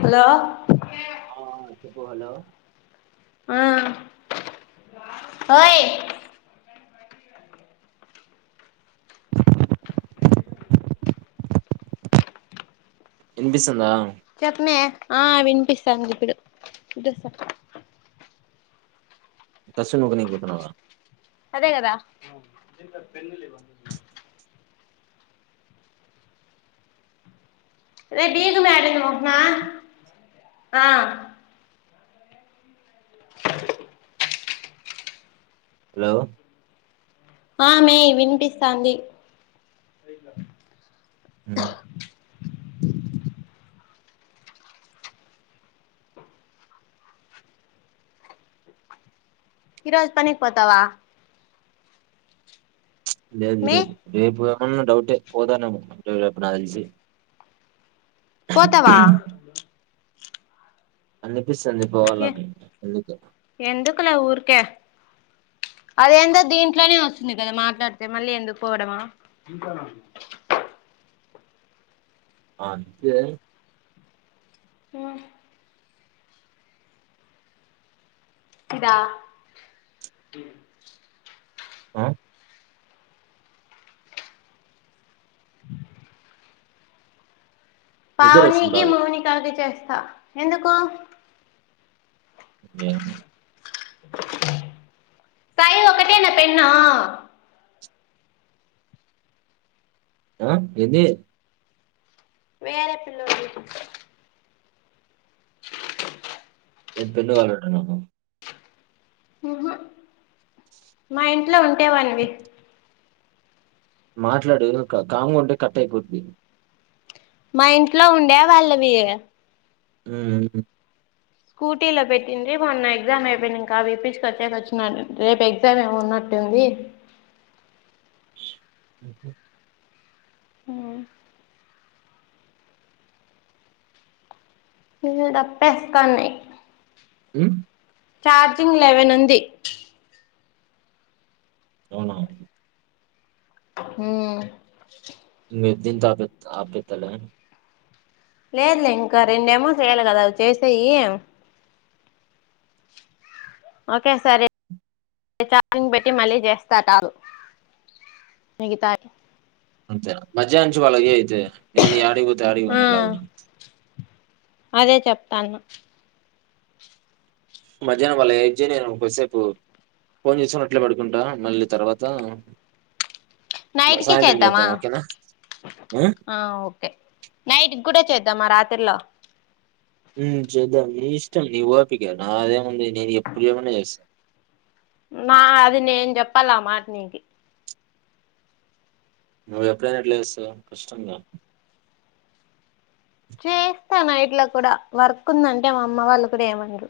Hello ఆ చెప్పు hello ఆ ఓయ్ వినిపిస్తుందా? చెప్నే ఆ వినిపిస్తాంది ఇప్పుడు తస్సును ఊకనీకిపోతున్నావా? న కదా రేయ్ దీపం ఎడుంది మొప్మే ఆ అ అలో ఆ మేయ్ వినిపిస్తాంది ఉమ్, ఈరోజు పనిక్ పోతావా? లేదు ఈ మే రోజు రేపు ఏమన్నా డౌటే పోతానేేమొ రేపు నాకు తెల్సి పోతావా? అనిపిస్తాంది ఏ పోవాలని అందుకు ఎందుకులే ఊరికే అదేందో దీంట్లోనే వచ్చింది కదా మాట్లాడితే మళ్ళీ ఎందుకు పోవడమొ అంతే [unintelligible] ఇదా? ఆ నిద్ర వస్తుంది పావనీకి బాగా మౌనికాకి చేస్తా ఎందుకు? ఏమో? సాయి ఎక్కటేనా పెన్ను ఆ ఏంది? వేర పిల్లోడ్ లే ఎం పెన్ను కావాల్లంటనా ఒహు మా ఇంట్లో ఉంటేవండి మాట్లాడు క కాంగా ఉంటే కట్టైపోద్ది మా ఇంట్లో ఉండే వాళ్ళవి. ఉమ్మ్ స్కూటీలో పెట్టింది మొన్న ఎగ్జామ్ అయిపోయినంకా [unintelligible] రేపు ఎగ్జామ్ ఏమో ఉన్నట్ ఉంది ఉహు ఉమ్ ఈ డప్పెస్ కొండి ఉమ్ ఛార్జింగ్ లెవెన్ ఉంది. అవునా హుమ్మ్ మీద్దిన్న్ [unintelligible] ఆఫ్ చెత్తడా. లేదులే ఇంకా రెండేమో చేయాలి గదా అవి చేసేయ్యి. ఓకే సరే నేన్ ఛార్జింగ్ బెట్టి మళ్ళీ చేస్తా టాలు. మిగతాయి అంతేనా మధ్యాహ్నం నుంచి వాళ్ళకి చెయ్యి అయితే, నేన్ యాడికిపోతే, ఆ ఆడికిపోని ఎలా ఉం అదే చెప్తాన్న. మధ్యాహ్నం వాళ్ళకి [unintelligible] నేను కొద్ది సేపు ఫోన్ చేస్కుని అట్లే పడుకుంటా, మళ్ళీ తర్వాత నైట్కిి సాయంత్రం చేద్దామా, చేద్దాం ఓకేనా ఆ ఓకే. నైట్కి గుడా చేద్దామా, రాతిరీలో ఉమ్ చూద్దాం నీ ఇష్టం నీ ఓపిక, నాదేముంది నేను ఎప్పుడు చెయ్యమన్నా చేస్తా. నా అది నేన్ జెప్పాల, ఆ మాట నీకి. నువ్ ఎపుడైన ఎట్లా చేస్తావ్ కష్టంగా. చేస్తా నైట్ లో కూడా, వర్క్ ఉందంటే మా అమ్మ వాళ్ళు కూడా ఏం అన్రూ.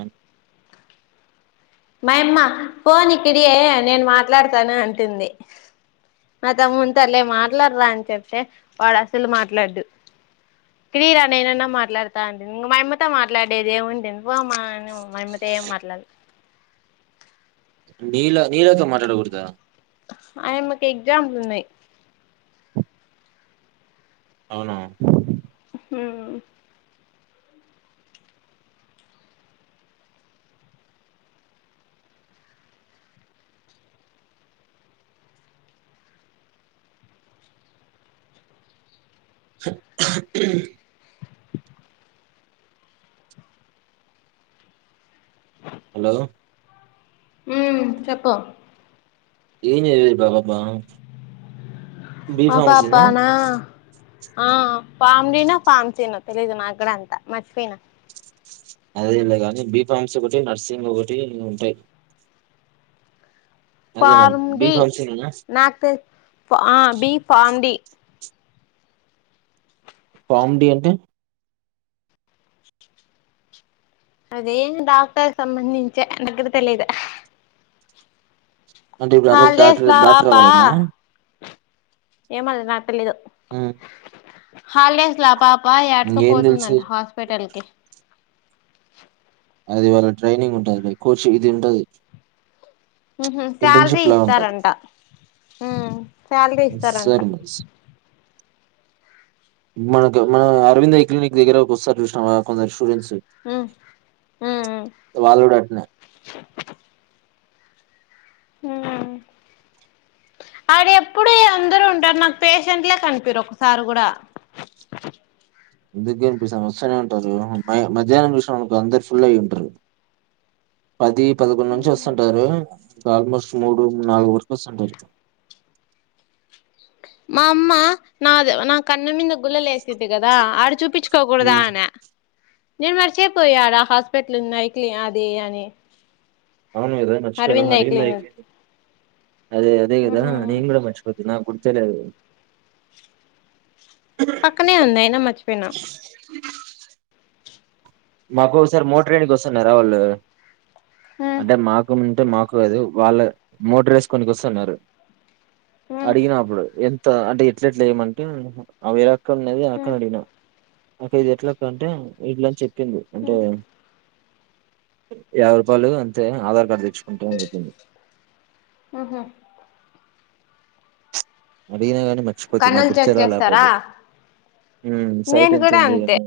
ఉమ్ మా యమ్మ, పోన్ ఇక్కడియే నేను మాట్లాడతాను అంటుంది. మా తమ్మునితో అలె మాట్లాడరా అని చెప్తే, వాడు అసలు మాట్లాడ్డు. ఇక్డీరా నేనన్నా మాట్లాడతా అంటే, మా యమ్మతో మాట్లాడేదే ఏం ఉంటుంది. ఓ మాయన మా యమ్మతో ఏం మాట్లాడ్డు. నీల, నీలతో మాట్లాడకుడదా. ఆ యమ్మీ కి ఎగ్జామ్స్ ఉన్నాయి. అవునా హుమ్ హలో ఉమ్మ్ చెప్పు ఏం చేయాలో [unintelligible] ఆ పాపానా ఆ పామ్ దీనో, పామ్ సినో తెలీదు నాగ్గూడ అంతా, మర్చిపోయినా. అదేలే కాని బి ఫామ్స్ ఒకటి, నర్సింగ్ ఒకటి ఉంటాయి. అదేనా ఫామ్ బి డి, ఫార్మసీ నేనా నాకు B pharm D pharm D అంటే అది డాక్టర్ సంబంధించే, నాగ్గూడ తెలీదు. అంటే ఇప్పుడు ట్యాట్ హాలిడేస్ డాక్టర్ లా డాక్టర్ అవ్వాలనా. ఏమ అది నాక్ తెలిదు. హ్మ్మ్ హాలిడేస్ లో ఆ పాప తెలుసు యాటకపోతుందంటా హాస్పిటల్ కి. అది వాళ్ళ ట్రైనింగ్ ఉంటది లా కోచింగ్ ఇది ఉంటది. శాలరీ ఇంటర్న్షిప్ లా ఉంటది ఇస్తారంటా హ్మ్మ్. సర్మస్. మనకు మన అరవింద క్లినిక్ దగ్గర వస్తారు చూసినవా కొందరు స్టూడెంట్స్. ఉమ్ ఉమ్ వాళ్ళు కూడా అట్నే. అడా ఎప్పుడు అందరూ ఉంటారు నాకు పేషెంట్లే కనిపియరు ఒక్కసారి కూడా. ఎందుకు గనిపిస్త వస్తనే ఉంటారు మ్య మధ్యాహ్నం చూసినవా అందరు ఫుల్ అయి ఉంటారు. పది పదుకొండు నుంచి వస్తుంటారు. ఆల్మోస్ట్ మూడు నాలుగు వరకు వస్సుంటారు. మా అమ్మ నాద్ నా కన్న మీంద గుళ్ళలే. ఇచ్చిందా కదా ఆడ చూపించుకోకూడదా ఉమ్. అనా. నేను మర్చిపోయా ఆడా హాస్పిటల్ ఉన్నాయి కలి అది అని. అవును ఎవరైనా వచ్చిపోయినా అరవింద్ ఐ క్లినిక్ హరిందయి. అదే అదే కదా నేను కూడా మర్చపోతి నాకు గుర్తే లేదు. పక్కనే ఉందాయిన మచ్చిపోయినా. మాకు ఒకసారి మోటర్ ఏయడానికి వస్తున్నారా వాళ్ళు అంటే మాకు ఉంటే మాకు కాదు. వాళ్ళ మోటర్ వేసుకుని నికి వస్తున్నారు అడిగినప్పుడు ఎం. తా అంటే ఎట్లేట్లా ఏయమంటే అ వేరే అక్కా ఉన్నది అక్కని అడిగినా. అక్క ఇది ఎట్లా అక్క అంటే ఇట్లా అని చెప్పింది అంటే. యాబై రూపాయలు అంతే ఆధార్ కార్డ్ ద. అంటే అని చెప్పింది. అడిగిన గాని. మర్చిపోతి నాకు కన్నులు గుర్తే చెక్ రాలే చేస్తారా సైట్ నేను ఎంత కూడా ఉంది అంతే ఏమో.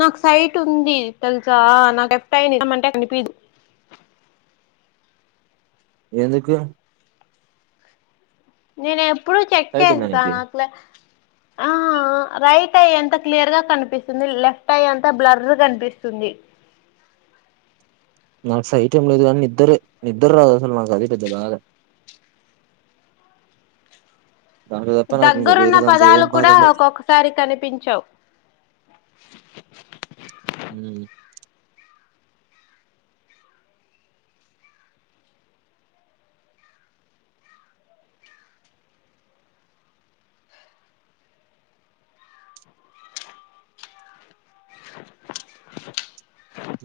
నాకు సైట్ ఉంది తెలుసా నాకు లేఫ్ట్ ఐ ని గానే కనిపియ్యదు. ఎందుకు. నేను ఎప్పుడు చెక్ సైట్ ఉందా చేస్తా నీకి నాకులా ఆ. రైట్ ఐ ఎంత క్లియర్ గా కనిపిస్తుంది లెఫ్ట్ ఐ అంతా బ్లర్ కనిపిస్తుంది. నాకు సైట్ ఏం లేదు కానీ నిద్దర నిద్దరు రాదు అసలు మాకు అదే పెద్ద బాధ. దాంతో తప్ప నాకు ఇంకా దగ్గరున్న వేరే దాంతో ఏం పదాలు బాధా కూడా ఉండదు. ఒక్కొక్కసారి కనిపించవు హ్మ్మ్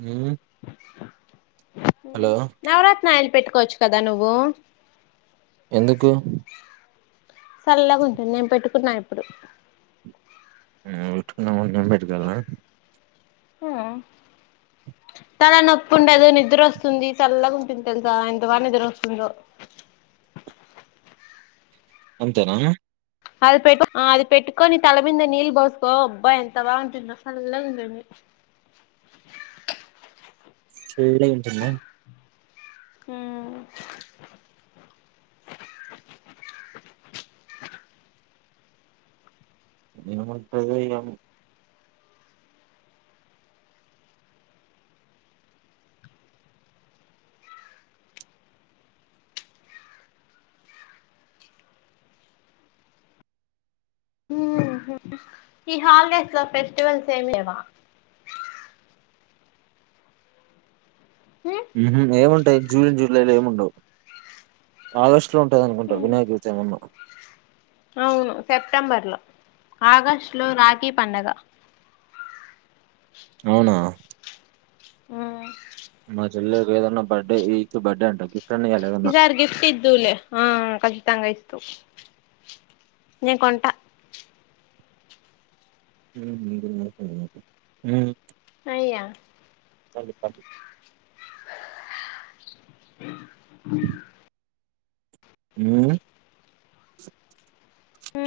హ్మ్మ్ నవరత్ని ఆయిలు పెట్టుకోవచ్చు కదా నువ్వు. ఎందుకు సల్లాగా ఉంటుంది నేను పెట్టుకున్నా ఇప్పుడు. నీవు పెట్టుకున్నావు కానీ నేను పెట్టుకోవాలా హ్మ్మ్ తల నొప్పి ఉండదు నిద్ర వస్తుంది చల్లగా ఉంటుంది తెలుసా ఎంత బాగా నిద్ర వస్తుందో. అంతేనా అది పెట్టు అది పెట్టుకోని తల మీంద నీళ్ల్ పోసుకో అబ్బా ఎంత బాగుంటుందో చల్లగా ఉంటుంది [unintelligible] హ ఏముంటదో ఇగ ఈ హాలిడేస్ లో ఫెస్టివల్స్ ఏమిలేవ ఏముంటాయి జూన్ జూలైలో ఏముండవు ఆగ [unintelligible] ఉంటాది అనుకుంట వినాయక చవితి ఏమన్నా అవును సెప్టెంబర్ లో ఆగస్ట్ లో రాఖీ పండగ అవునా ఆ మా జ [unintelligible] కి ఏదన్నా బర్డే ఈ బర్డే అంటా ఈ సారి గిఫ్ట్ ఇద్దవులే ఆ కచితంగ నేను కొంట హూ అయ్యా [unintelligible] హు హు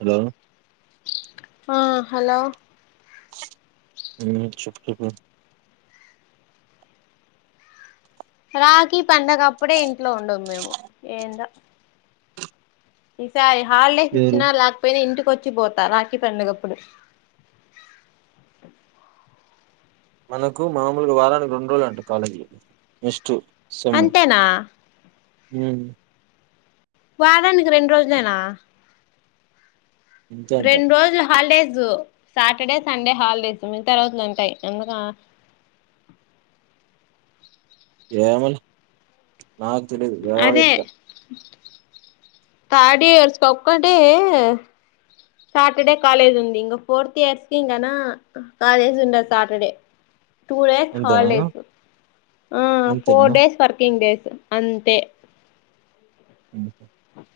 హలో ఆ హలో హు చెప్పు చెప్పు రాఖీ పండగ అప్పుడే ఇంట్లో ఉండము మేము ఎందో ఈసారి హాలిడేస్ ఎవరు? ఇచ్చిన లేకపోయినా ఇంటి వచ్చిపోతా రాఖీ పండగప్పుడు మనకు మామూలుగ వారానికి రెండు రోజులు అంట కకాలేజ్ నెస్ట్ అంతేనా హు వారానికి రెండు రోజులేనా అంతే అంట. రెండు రోజులు హాలిడే సాటర్డే సండే హాలిడేస్ మిగిత రోజులు వుంటాయి ఎందుక అదే [unintelligible] థర్డ్ ఇయర్స్ కొక్కటే సాటర్డే కాలేజ్ ఉంది ఇంగ ఫోర్త్ ఇయర్స్కి గన కాలేజ్ ఉండదు సాటర్డే టూ డేస్ అంతేనా? హాలిడేస్ ఆ అంతేనా? ఫోర్ డేస్ వర్కింగ్ డేస్ అంతే [unintelligible]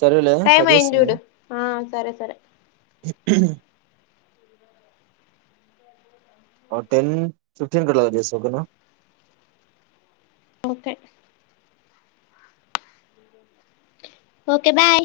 సరేలే టైమ్ కట్ అయ్యింది చేస్తున్నా. చూడు ఆ సరే సరే టెన్ ఫిఫ్టీన్ కట్ చేస్త ఓకేన ఓకే ఓకే బాయ్